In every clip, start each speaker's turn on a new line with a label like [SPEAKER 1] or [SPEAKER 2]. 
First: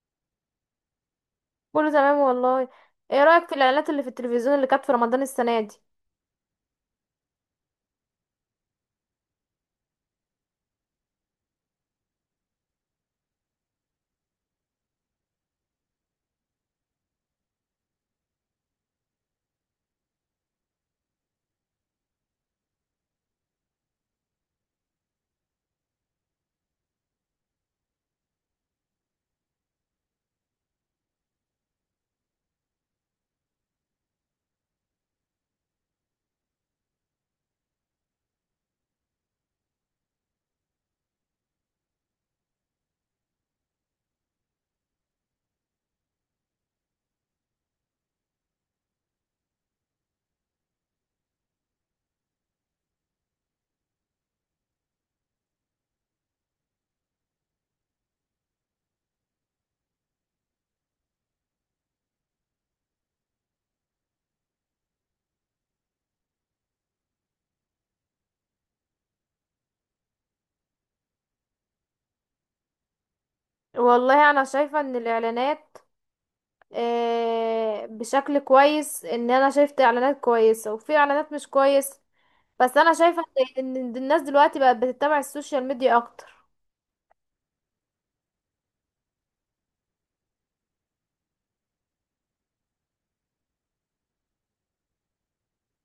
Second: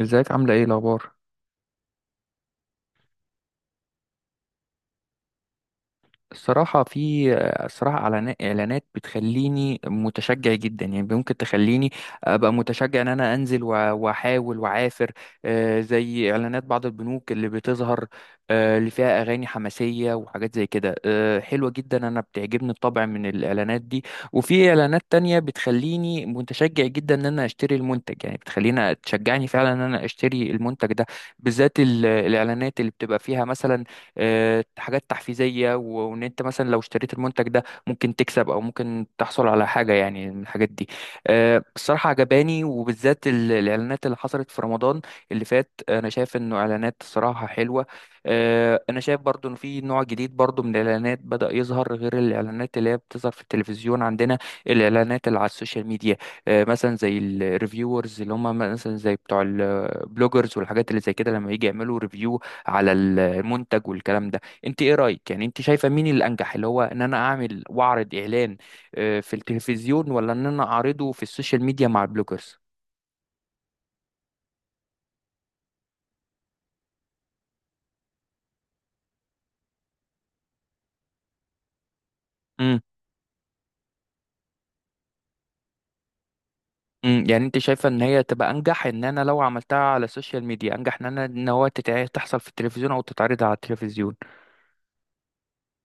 [SPEAKER 1] ازيك عاملة ايه الأخبار؟
[SPEAKER 2] كله تمام والله. ايه رأيك في الاعلانات اللي في التلفزيون اللي كانت في رمضان السنة دي؟
[SPEAKER 1] الصراحة في الصراحة إعلانات بتخليني متشجع جدا يعني ممكن تخليني أبقى متشجع إن أنا أنزل وأحاول وأعافر. زي إعلانات بعض البنوك اللي بتظهر، اللي فيها أغاني حماسية وحاجات زي كده، حلوة جدا. أنا بتعجبني الطبع من الإعلانات دي، وفي إعلانات تانية بتخليني متشجع جدا إن أنا أشتري المنتج، يعني بتخليني تشجعني فعلا إن أنا أشتري المنتج ده، بالذات الإعلانات اللي بتبقى فيها مثلا حاجات تحفيزية وان انت مثلا لو اشتريت المنتج ده ممكن تكسب او ممكن تحصل على حاجة يعني من الحاجات دي. الصراحة عجباني، وبالذات الاعلانات اللي حصلت في رمضان اللي فات. انا شايف انه اعلانات الصراحة حلوة. انا شايف برضو ان في نوع جديد برضو من الاعلانات بدأ يظهر غير الاعلانات اللي هي بتظهر في التلفزيون عندنا، الاعلانات اللي على السوشيال ميديا. مثلا زي الريفيورز اللي هم مثلا زي بتوع البلوجرز والحاجات اللي زي كده، لما يجي يعملوا ريفيو على المنتج والكلام ده. انت ايه رايك؟ يعني انت شايفه مين الانجح، اللي هو ان انا اعمل واعرض اعلان في التلفزيون، ولا ان انا اعرضه في السوشيال ميديا مع البلوجرز؟
[SPEAKER 2] والله انا شايفة ان الاعلانات بشكل كويس، ان انا شايفت اعلانات كويسة وفي اعلانات مش كويس. بس
[SPEAKER 1] امم
[SPEAKER 2] انا شايفة ان الناس دلوقتي بقت بتتبع السوشيال ميديا اكتر.
[SPEAKER 1] امم، يعني انت شايفه ان هي تبقى انجح ان انا لو عملتها على السوشيال ميديا انجح ان انا ان هو تحصل في التلفزيون او تتعرض على التلفزيون؟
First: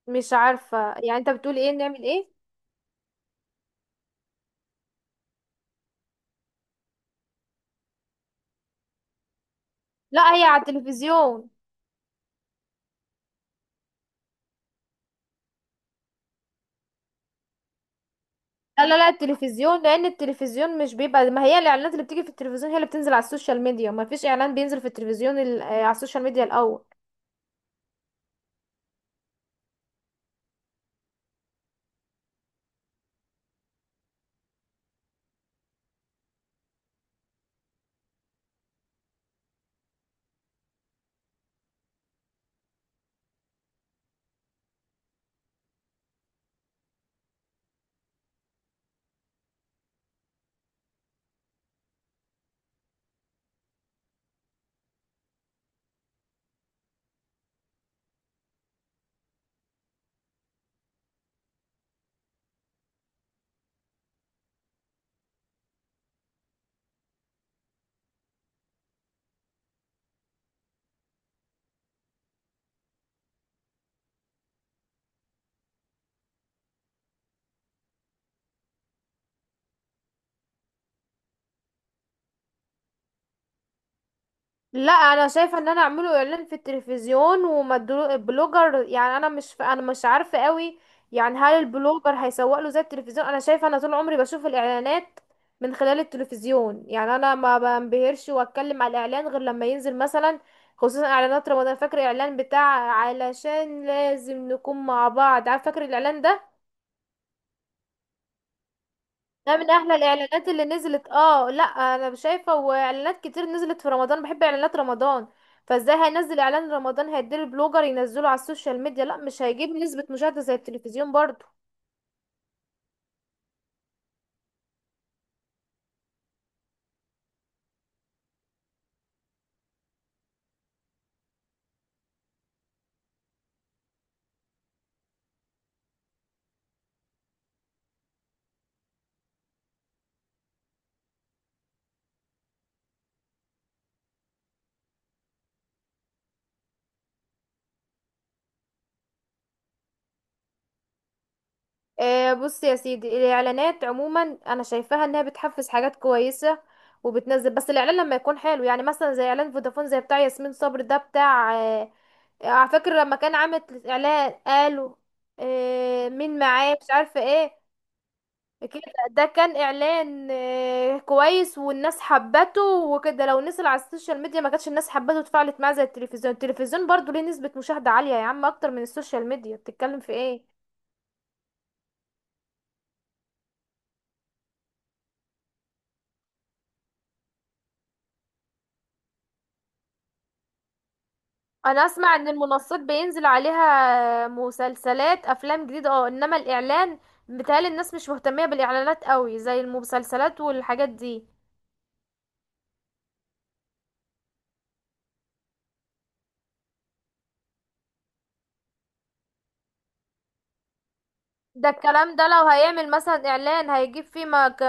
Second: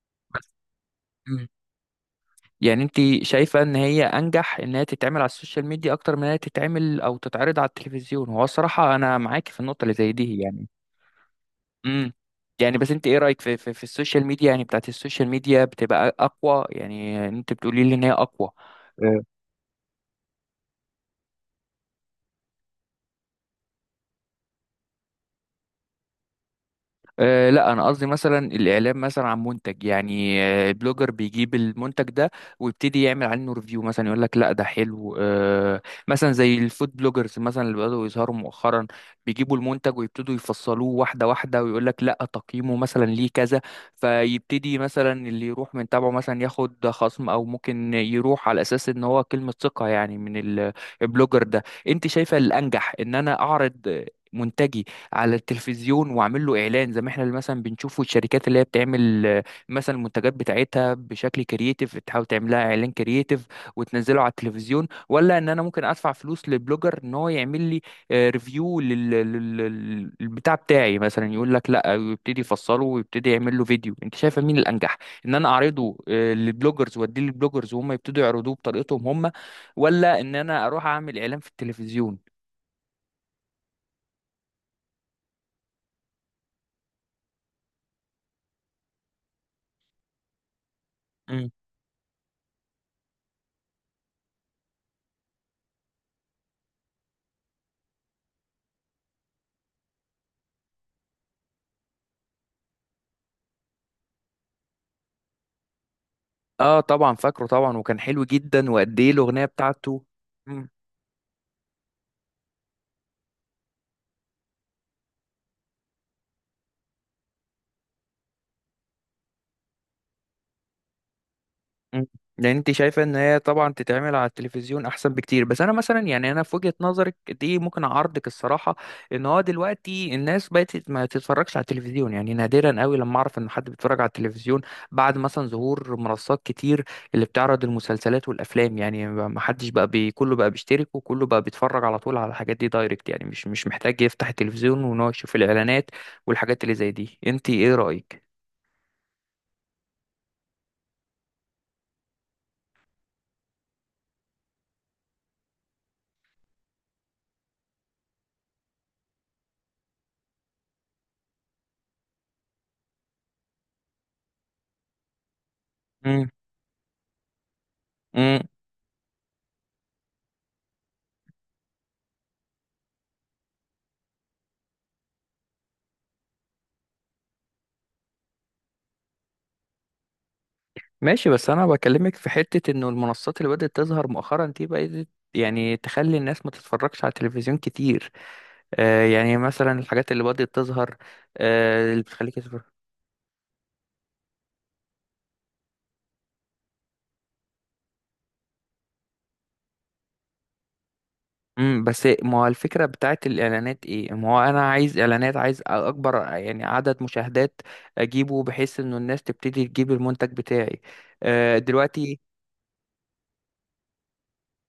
[SPEAKER 2] مش
[SPEAKER 1] بس
[SPEAKER 2] عارفة، يعني انت
[SPEAKER 1] امم،
[SPEAKER 2] بتقول ايه نعمل ايه؟
[SPEAKER 1] يعني انت شايفه ان هي انجح ان هي تتعمل على السوشيال ميديا اكتر من ان هي تتعمل او تتعرض على التلفزيون؟ هو الصراحه انا معاكي في النقطه اللي زي
[SPEAKER 2] لا،
[SPEAKER 1] دي
[SPEAKER 2] هي على
[SPEAKER 1] يعني.
[SPEAKER 2] التلفزيون.
[SPEAKER 1] امم، يعني بس انت ايه رايك في في السوشيال ميديا، يعني بتاعت السوشيال ميديا بتبقى اقوى؟ يعني انت بتقولي لي ان هي اقوى؟
[SPEAKER 2] لا لا لا، التلفزيون، لان التلفزيون مش بيبقى، ما هي الاعلانات اللي بتيجي في التلفزيون هي اللي بتنزل على السوشيال ميديا، ما فيش اعلان بينزل في التلفزيون على السوشيال ميديا الاول.
[SPEAKER 1] أه لا، انا قصدي مثلا الاعلان مثلا عن منتج، يعني البلوجر بيجيب المنتج ده ويبتدي يعمل عنه ريفيو، مثلا يقول لك لا ده حلو أه. مثلا زي الفود بلوجرز مثلا اللي بدأوا يظهروا مؤخرا، بيجيبوا المنتج ويبتدوا يفصلوه واحده واحده ويقول لك لا تقييمه مثلا ليه كذا، فيبتدي مثلا اللي يروح من تابعه مثلا ياخد خصم او ممكن يروح على اساس ان هو كلمه ثقه يعني من البلوجر ده. انت شايفه الانجح ان انا اعرض منتجي على التلفزيون واعمل له اعلان زي ما احنا اللي مثلا بنشوفه الشركات اللي هي بتعمل، مثلا المنتجات بتاعتها بشكل كرييتيف تحاول تعملها اعلان كرييتيف وتنزله على التلفزيون، ولا ان انا ممكن ادفع فلوس لبلوجر ان هو يعمل لي ريفيو للبتاع بتاعي، مثلا يقول لك لا ويبتدي يفصله ويبتدي يعمل له فيديو؟ انت شايفه مين الانجح، ان انا اعرضه للبلوجرز واديه للبلوجرز وهم يبتدوا يعرضوه بطريقتهم هم، ولا ان انا اروح اعمل اعلان في التلفزيون؟
[SPEAKER 2] لا انا شايفه ان انا اعمله اعلان في التلفزيون البلوجر، يعني انا مش عارفه قوي، يعني هل البلوجر هيسوق له زي التلفزيون؟ انا شايفه انا طول عمري بشوف الاعلانات من خلال التلفزيون، يعني انا ما بنبهرش واتكلم على الاعلان غير لما ينزل مثلا، خصوصا اعلانات رمضان. فاكر الاعلان بتاع علشان لازم نكون مع بعض؟ عارف فاكر الاعلان ده؟
[SPEAKER 1] اه طبعا فاكره طبعا، وكان حلو جدا، وقد ايه الاغنيه
[SPEAKER 2] ده من احلى
[SPEAKER 1] بتاعته.
[SPEAKER 2] الاعلانات اللي نزلت. اه، لا انا شايفه، واعلانات كتير نزلت في رمضان، بحب اعلانات رمضان. فازاي هينزل اعلان رمضان هيدير البلوجر ينزله على السوشيال ميديا؟ لا، مش هيجيب نسبه مشاهده زي التلفزيون برضو.
[SPEAKER 1] مم. يعني انت شايفه ان هي طبعا تتعمل على التلفزيون احسن بكتير، بس انا مثلا يعني انا في وجهه نظرك دي ممكن اعارضك الصراحه. ان هو دلوقتي الناس بقت ما تتفرجش على التلفزيون، يعني نادرا قوي لما اعرف ان حد بيتفرج على التلفزيون بعد مثلا ظهور منصات كتير اللي بتعرض المسلسلات والافلام. يعني ما حدش بقى بي كله بقى بيشترك وكله بقى بيتفرج على طول على الحاجات دي دايركت، يعني مش محتاج يفتح التلفزيون وان هو يشوف الاعلانات والحاجات اللي زي دي. انت ايه رايك؟
[SPEAKER 2] آه، بص يا سيدي، الاعلانات عموما انا شايفاها انها بتحفز حاجات كويسه وبتنزل، بس الاعلان لما يكون حلو، يعني مثلا زي اعلان فودافون، زي بتاع ياسمين صبري، ده بتاع على فكره، لما كان عامل اعلان قالوا مين معاه مش عارفه ايه
[SPEAKER 1] مم.
[SPEAKER 2] كده، ده كان اعلان كويس، والناس حبته وكده. لو نزل على السوشيال ميديا ما كانتش الناس حبته واتفاعلت معاه زي التلفزيون. التلفزيون برضو ليه نسبة مشاهدة عالية يا عم، اكتر من السوشيال ميديا، بتتكلم في ايه؟
[SPEAKER 1] ماشي، بس انا بكلمك في حتة انه المنصات اللي بدأت تظهر مؤخرا دي بقت يعني تخلي الناس ما تتفرجش على التلفزيون كتير. آه، يعني مثلا الحاجات اللي بدأت تظهر،
[SPEAKER 2] انا
[SPEAKER 1] آه، اللي
[SPEAKER 2] اسمع ان
[SPEAKER 1] بتخليك تتفرج.
[SPEAKER 2] المنصات بينزل عليها مسلسلات افلام جديدة، اه، انما الاعلان بيتهيألي الناس مش مهتمية بالاعلانات قوي زي المسلسلات والحاجات دي.
[SPEAKER 1] امم، بس ما هو الفكرة بتاعت الإعلانات ايه؟ ما هو انا عايز إعلانات، عايز اكبر يعني عدد مشاهدات اجيبه بحيث انه الناس تبتدي تجيب المنتج بتاعي آه
[SPEAKER 2] ده الكلام
[SPEAKER 1] دلوقتي.
[SPEAKER 2] ده لو هيعمل مثلا اعلان هيجيب فيه ما ك...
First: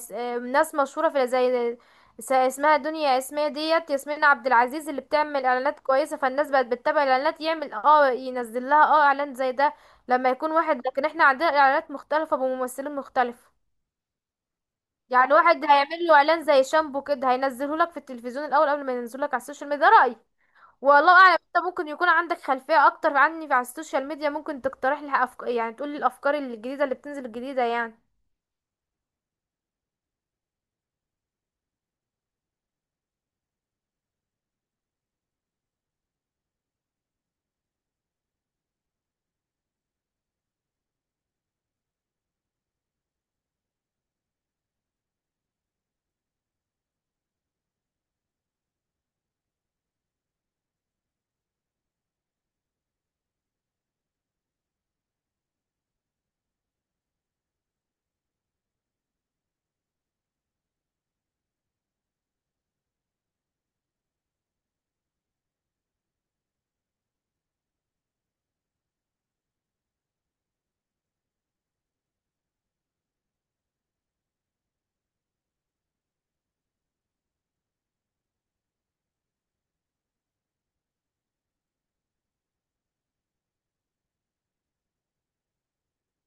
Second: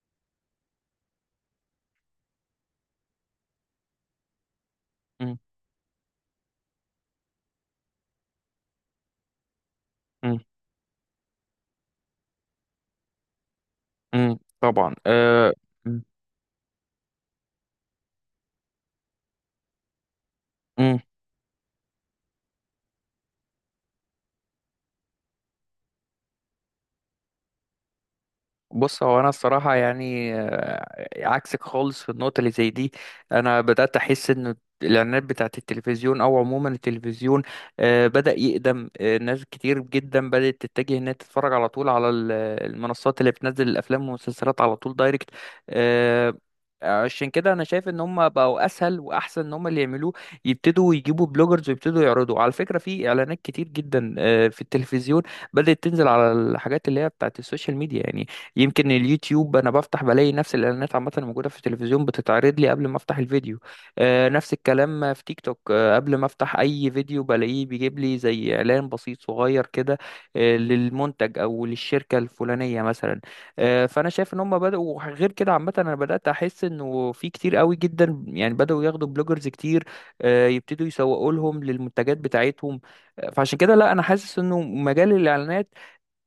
[SPEAKER 2] س- آه، ناس مشهوره، في اسمها دنيا، اسمها ديت ياسمين عبد العزيز، اللي
[SPEAKER 1] امم.
[SPEAKER 2] بتعمل اعلانات كويسه. فالناس بقت بتتابع الاعلانات، يعمل اه ينزل لها اه اعلان زي ده لما
[SPEAKER 1] امم
[SPEAKER 2] يكون واحد. لكن احنا عندنا اعلانات مختلفه بممثلين مختلف،
[SPEAKER 1] امم طبعا،
[SPEAKER 2] يعني
[SPEAKER 1] آه،
[SPEAKER 2] واحد هيعمل له اعلان زي شامبو كده، هينزله لك في التلفزيون الاول قبل ما ينزله لك على السوشيال ميديا. ده رايي،
[SPEAKER 1] امم.
[SPEAKER 2] والله اعلم. انت ممكن يكون عندك خلفية اكتر عني في على السوشيال ميديا، ممكن تقترح لي يعني تقول لي الافكار الجديدة اللي بتنزل الجديدة يعني.
[SPEAKER 1] بص، هو انا الصراحه يعني عكسك خالص في النقطه اللي زي دي. انا بدات احس ان الاعلانات بتاعت التلفزيون او عموما التلفزيون بدا يقدم، ناس كتير جدا بدات تتجه انها تتفرج على طول على المنصات اللي بتنزل الافلام والمسلسلات على طول دايركت. آه، عشان كده انا شايف ان هم بقوا اسهل واحسن ان هم اللي يعملوه، يبتدوا يجيبوا بلوجرز ويبتدوا يعرضوا. على فكره في اعلانات كتير جدا، في التلفزيون، بدات تنزل على الحاجات اللي هي بتاعت السوشيال ميديا يعني. يمكن اليوتيوب انا بفتح بلاقي نفس الاعلانات عامه الموجوده في التلفزيون بتتعرض لي قبل ما افتح الفيديو، نفس الكلام في تيك توك، قبل ما افتح اي فيديو بلاقيه بيجيب لي زي اعلان بسيط صغير كده للمنتج او للشركه الفلانيه مثلا. فانا شايف ان هم بداوا غير كده عامه. انا بدات احس انه في كتير قوي جدا يعني بداوا ياخدوا بلوجرز كتير يبتدوا يسوقوا لهم للمنتجات بتاعتهم. فعشان كده لا، انا حاسس انه مجال الاعلانات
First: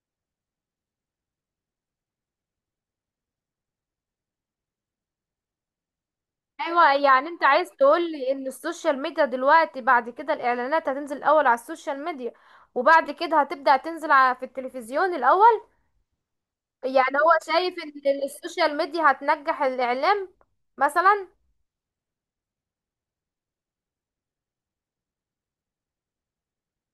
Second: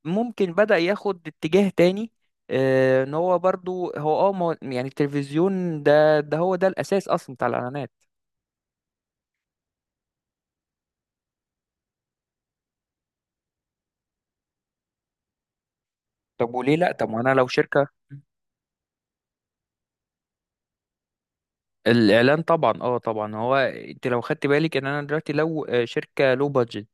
[SPEAKER 1] ممكن بدأ ياخد اتجاه تاني، ان هو برضو هو اه يعني التلفزيون ده هو ده
[SPEAKER 2] ايوه،
[SPEAKER 1] الاساس
[SPEAKER 2] يعني
[SPEAKER 1] اصلا
[SPEAKER 2] انت
[SPEAKER 1] بتاع
[SPEAKER 2] عايز
[SPEAKER 1] الاعلانات.
[SPEAKER 2] تقول لي ان السوشيال ميديا دلوقتي بعد كده الاعلانات هتنزل الاول على السوشيال ميديا وبعد كده هتبدأ تنزل على في التلفزيون الاول؟
[SPEAKER 1] طب وليه لا؟ طب
[SPEAKER 2] يعني
[SPEAKER 1] وانا
[SPEAKER 2] هو
[SPEAKER 1] لو
[SPEAKER 2] شايف
[SPEAKER 1] شركة
[SPEAKER 2] ان السوشيال ميديا هتنجح الاعلام مثلا.
[SPEAKER 1] الاعلان طبعا اه طبعا، هو انت لو خدت بالك ان انا دلوقتي لو شركه لو بادجت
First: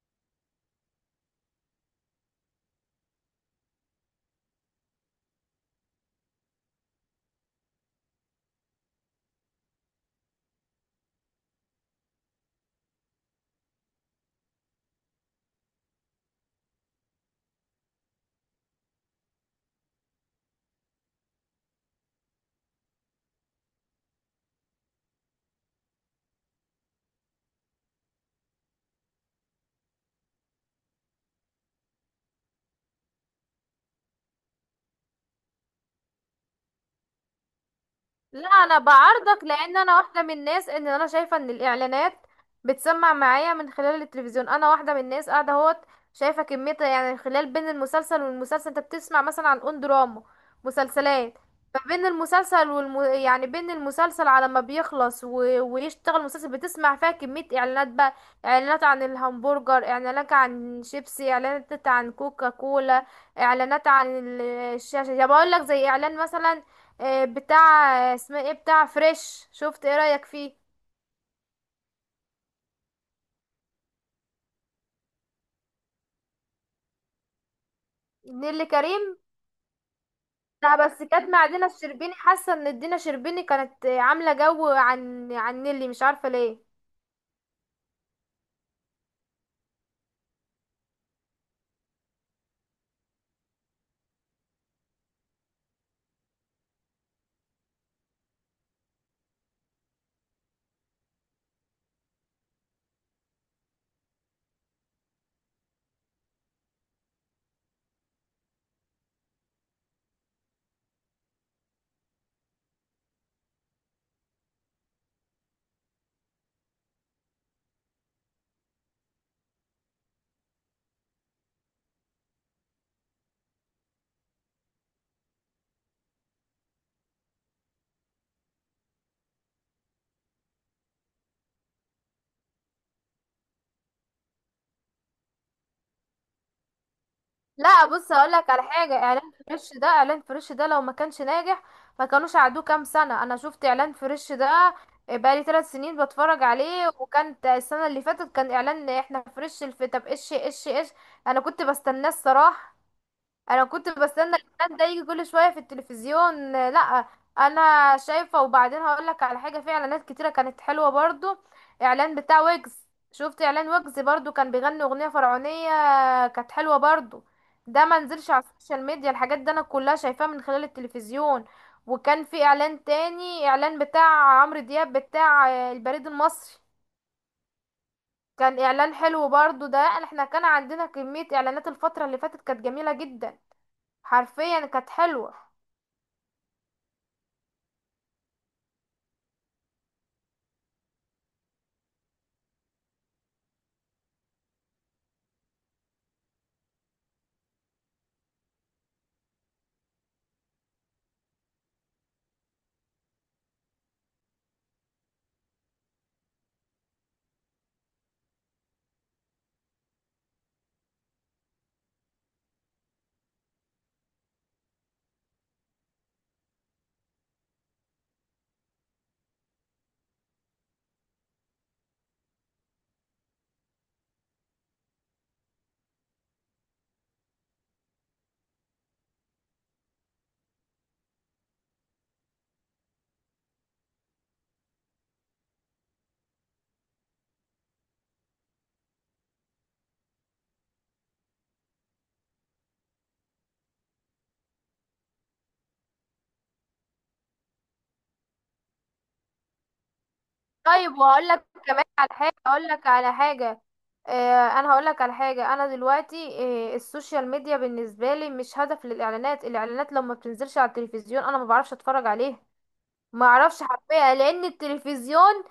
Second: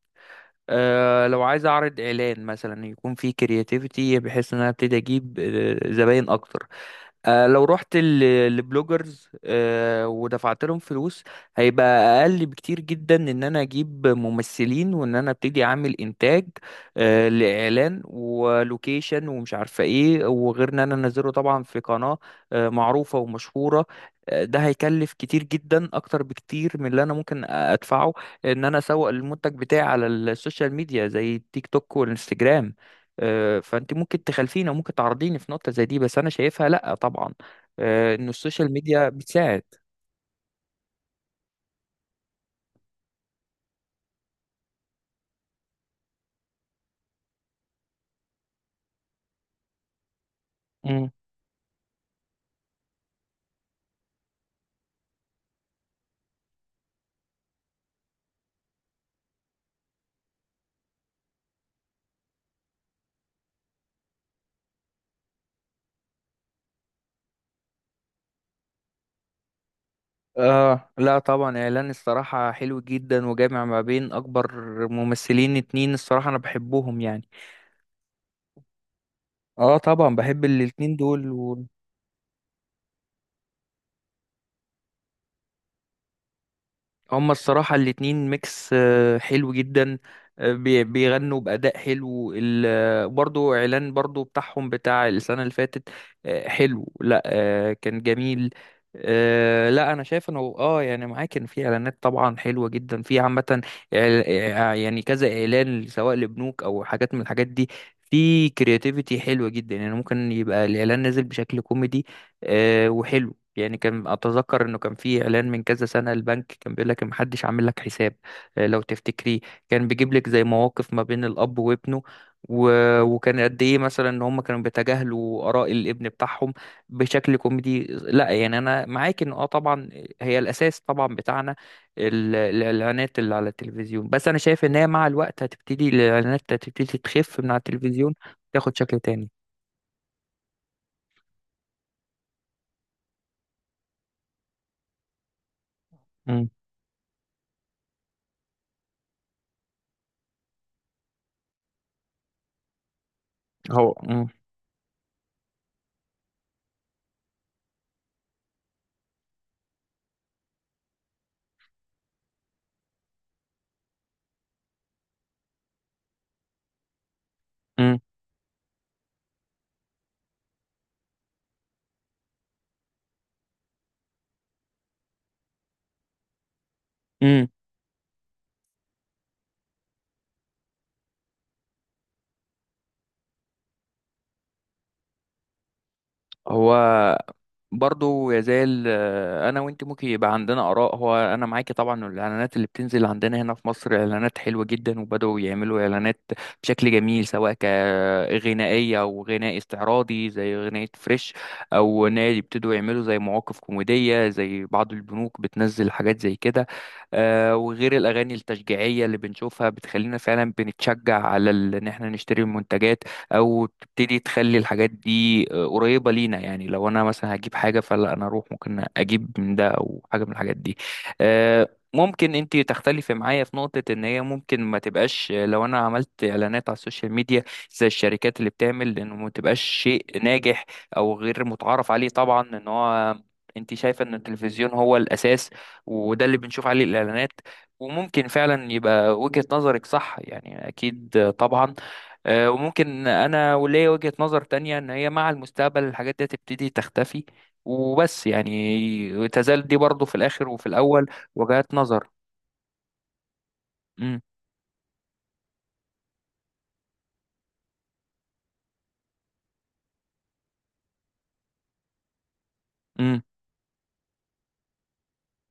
[SPEAKER 1] أه، لو عايز اعرض اعلان مثلا يكون فيه كرياتيفيتي بحيث ان انا ابتدي اجيب زباين اكتر، لو رحت لبلوجرز ودفعت لهم فلوس، هيبقى اقل بكتير جدا ان انا اجيب ممثلين وان انا ابتدي اعمل انتاج لاعلان ولوكيشن ومش عارفه ايه، وغير ان انا انزله طبعا في قناه معروفه ومشهوره. ده هيكلف كتير جدا اكتر بكتير من اللي انا ممكن ادفعه ان انا اسوق المنتج بتاعي على السوشيال ميديا زي التيك توك والانستجرام. فانت ممكن تخالفيني وممكن تعرضيني في نقطة زي دي، بس انا شايفها لا طبعا، انه
[SPEAKER 2] لا
[SPEAKER 1] السوشيال
[SPEAKER 2] انا
[SPEAKER 1] ميديا
[SPEAKER 2] بعارضك،
[SPEAKER 1] بتساعد.
[SPEAKER 2] لان انا واحده من الناس، ان انا شايفه ان الاعلانات بتسمع معايا من خلال التلفزيون. انا واحده من الناس قاعده اهوت شايفه كميه، يعني خلال بين المسلسل والمسلسل انت بتسمع مثلا عن اون دراما
[SPEAKER 1] مم.
[SPEAKER 2] مسلسلات، فبين المسلسل يعني بين المسلسل على ما بيخلص ويشتغل المسلسل بتسمع فيها كميه اعلانات بقى، اعلانات عن الهمبرجر، اعلانات عن شيبسي، اعلانات عن كوكا كولا، اعلانات عن الشاشه. يا بقول لك زي اعلان مثلا بتاع اسمه ايه، بتاع فريش، شفت ايه رأيك فيه؟
[SPEAKER 1] اه لا طبعا، اعلان الصراحة حلو جدا وجامع ما بين اكبر ممثلين اتنين، الصراحة انا بحبهم يعني.
[SPEAKER 2] نيللي كريم.
[SPEAKER 1] اه طبعا بحب
[SPEAKER 2] لا
[SPEAKER 1] الاتنين
[SPEAKER 2] بس
[SPEAKER 1] دول.
[SPEAKER 2] كانت مع دينا الشربيني، حاسة ان دينا الشربيني كانت عاملة جو عن نيللي، مش عارفة ليه.
[SPEAKER 1] هما الصراحة الاتنين ميكس حلو جدا، بيغنوا بأداء حلو. برضو إعلان برضو بتاعهم بتاع السنة اللي فاتت حلو. لا آه، كان جميل. لا أنا شايف إنه آه يعني معاك، كان في إعلانات طبعا حلوة جدا في عامة يعني كذا إعلان سواء لبنوك أو حاجات من الحاجات دي، في كرياتيفيتي حلوة جدا. يعني ممكن يبقى الإعلان نازل بشكل كوميدي وحلو. يعني كان اتذكر انه كان في اعلان من كذا سنه، البنك كان بيقول لك محدش عامل لك حساب، لو تفتكريه، كان بيجيب لك زي مواقف ما بين الاب وابنه و... وكان قد ايه مثلا ان هم كانوا بيتجاهلوا اراء الابن بتاعهم بشكل كوميدي. لا يعني انا معاك ان اه طبعا هي الاساس طبعا بتاعنا الاعلانات اللي على التلفزيون، بس انا شايف ان هي مع الوقت هتبتدي الاعلانات هتبتدي تخف من على
[SPEAKER 2] لا بص
[SPEAKER 1] التلفزيون،
[SPEAKER 2] هقولك على
[SPEAKER 1] تاخد
[SPEAKER 2] حاجة،
[SPEAKER 1] شكل تاني.
[SPEAKER 2] اعلان فريش ده، اعلان فريش ده لو ما كانش ناجح ما كانوش قعدوه كام سنة. انا شفت اعلان فريش ده بقالي 3 سنين بتفرج
[SPEAKER 1] امم.
[SPEAKER 2] عليه، وكانت السنة اللي فاتت كان اعلان احنا فريش الفتى ايش ايش ايش. انا كنت بستناه الصراحة، انا كنت
[SPEAKER 1] هو امم.
[SPEAKER 2] بستنى الاعلان ده يجي كل شويه في التلفزيون. لا انا شايفه، وبعدين هقول لك على حاجه، في اعلانات كتيره كانت حلوه برضو، اعلان بتاع ويجز. شفت اعلان ويجز؟ برضو كان بيغني اغنيه فرعونيه، كانت حلوه برضو. ده ما نزلش على السوشيال ميديا، الحاجات دي انا كلها شايفاها من خلال التلفزيون. وكان في اعلان تاني، اعلان بتاع عمرو دياب بتاع البريد المصري،
[SPEAKER 1] امم.
[SPEAKER 2] كان اعلان حلو برضو. ده احنا كان عندنا كميه اعلانات الفتره اللي فاتت كانت جميله جدا، حرفيا كانت حلوة.
[SPEAKER 1] هو برضو يزال انا وانت ممكن يبقى عندنا اراء. هو انا معاكي طبعا إنه الاعلانات اللي بتنزل عندنا هنا في مصر اعلانات حلوه جدا، وبداوا يعملوا اعلانات بشكل جميل سواء كغنائيه او غناء استعراضي زي غناء فريش، او نادي يبتدوا يعملوا زي مواقف كوميديه زي بعض البنوك بتنزل حاجات زي كده، وغير الاغاني التشجيعيه اللي بنشوفها بتخلينا فعلا بنتشجع على ان احنا نشتري المنتجات، او تبتدي تخلي الحاجات دي قريبه لينا، يعني لو انا مثلا هجيب حاجه فلا انا اروح ممكن اجيب من ده او حاجه من الحاجات دي. ممكن انت تختلفي معايا في نقطة ان هي ممكن ما تبقاش، لو انا عملت اعلانات على السوشيال ميديا زي الشركات اللي بتعمل، انه ما تبقاش شيء ناجح او غير متعارف عليه طبعا. ان هو انت شايفة ان التلفزيون هو الاساس وده اللي بنشوف عليه الاعلانات، وممكن فعلا يبقى وجهة نظرك صح يعني اكيد، طبعا، وممكن انا وليا وجهة نظر تانية ان هي مع المستقبل الحاجات دي تبتدي تختفي، وبس يعني تزال دي برضو في الاخر وفي
[SPEAKER 2] طيب
[SPEAKER 1] الاول
[SPEAKER 2] وهقول لك
[SPEAKER 1] وجهات
[SPEAKER 2] كمان على
[SPEAKER 1] نظر.
[SPEAKER 2] حاجة، هقول لك على حاجة. آه، انا هقول لك على حاجة. انا دلوقتي السوشيال ميديا بالنسبة لي مش هدف للاعلانات. الاعلانات لما بتنزلش على التلفزيون انا ما بعرفش اتفرج عليها، ما اعرفش حرفيا، لان التلفزيون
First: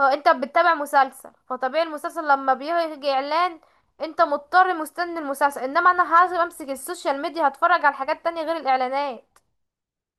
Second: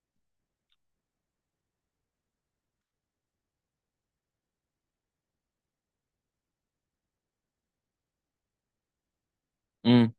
[SPEAKER 2] هو انت بتتابع مسلسل، فطبيعي المسلسل لما بيجي اعلان انت مضطر مستني المسلسل، انما انا هاجي امسك السوشيال ميديا هتفرج على حاجات تانية غير الاعلانات،
[SPEAKER 1] امم.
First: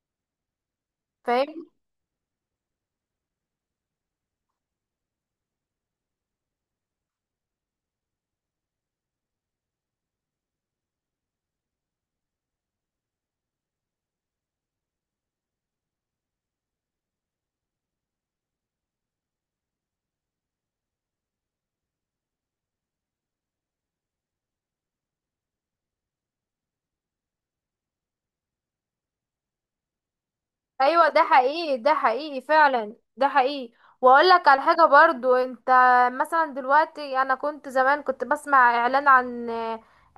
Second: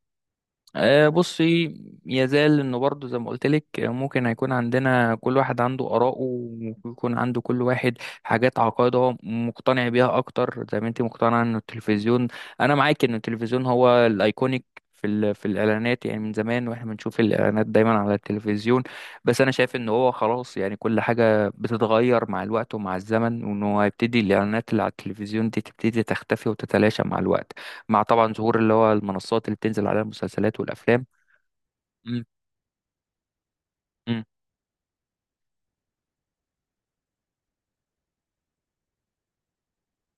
[SPEAKER 2] فاهم؟
[SPEAKER 1] بصي، يزال انه برضه زي ما قلت لك، ممكن هيكون عندنا كل واحد عنده آراءه، ويكون عنده كل واحد حاجات عقائد هو مقتنع بيها اكتر، زي ما انت مقتنعه ان التلفزيون، انا معاك ان التلفزيون هو الايكونيك في في الاعلانات، يعني من زمان واحنا بنشوف الاعلانات دايما على التلفزيون، بس انا شايف ان هو خلاص، يعني كل حاجه بتتغير مع الوقت ومع الزمن، وانه هيبتدي الاعلانات اللي على التلفزيون دي تبتدي تختفي وتتلاشى مع الوقت، مع طبعا ظهور اللي هو المنصات اللي بتنزل عليها المسلسلات والافلام.
[SPEAKER 2] ايوه ده حقيقي، ده
[SPEAKER 1] مم.
[SPEAKER 2] حقيقي فعلا، ده حقيقي.
[SPEAKER 1] مم.
[SPEAKER 2] واقول لك على حاجه برضو انت، مثلا دلوقتي انا كنت زمان كنت بسمع اعلان عن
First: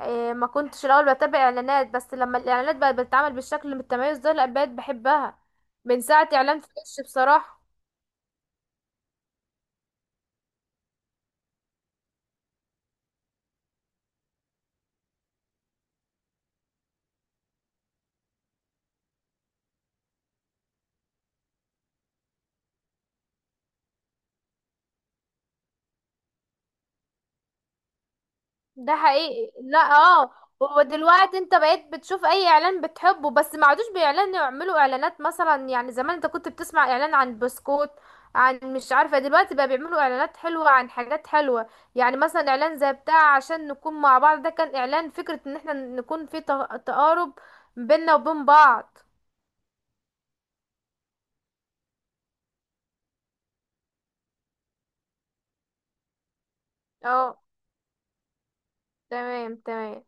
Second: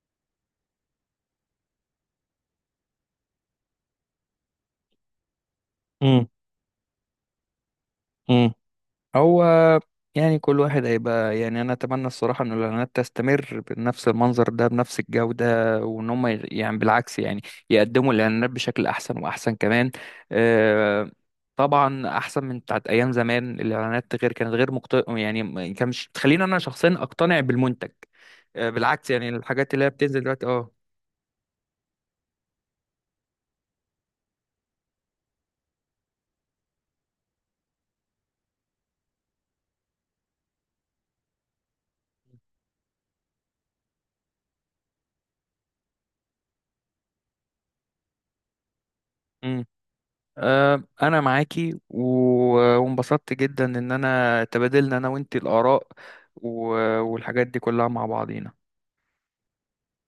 [SPEAKER 2] ما كنتش الاول بتابع اعلانات، بس لما الاعلانات بقت بتتعمل بالشكل المتميز ده لا بقيت بحبها من
[SPEAKER 1] امم.
[SPEAKER 2] ساعه اعلان فريش بصراحه.
[SPEAKER 1] امم. هو يعني كل واحد هيبقى، يعني انا اتمنى الصراحه ان الاعلانات تستمر بنفس المنظر ده بنفس الجوده، وان هم يعني بالعكس يعني يقدموا الاعلانات بشكل احسن واحسن كمان، آه، طبعا احسن من بتاعت ايام زمان. الاعلانات غير كانت غير يعني ما كانش بتخليني انا شخصيا اقتنع بالمنتج،
[SPEAKER 2] ده
[SPEAKER 1] بالعكس يعني
[SPEAKER 2] حقيقي،
[SPEAKER 1] الحاجات
[SPEAKER 2] لا
[SPEAKER 1] اللي هي بتنزل
[SPEAKER 2] اه.
[SPEAKER 1] دلوقتي اه.
[SPEAKER 2] ودلوقتي انت بقيت بتشوف اي اعلان بتحبه، بس ما عادوش بيعلنوا، يعملوا اعلانات مثلا، يعني زمان انت كنت بتسمع اعلان عن بسكوت عن مش عارفة. دلوقتي بقى بيعملوا اعلانات حلوة عن حاجات حلوة، يعني مثلا اعلان زي بتاع عشان نكون مع بعض، ده كان اعلان فكرة ان احنا نكون في تقارب بيننا وبين بعض.
[SPEAKER 1] انا معاكي وانبسطت جدا ان انا تبادلنا انا وانتي الاراء
[SPEAKER 2] اه،
[SPEAKER 1] والحاجات دي كلها مع بعضينا.
[SPEAKER 2] تمام تمام.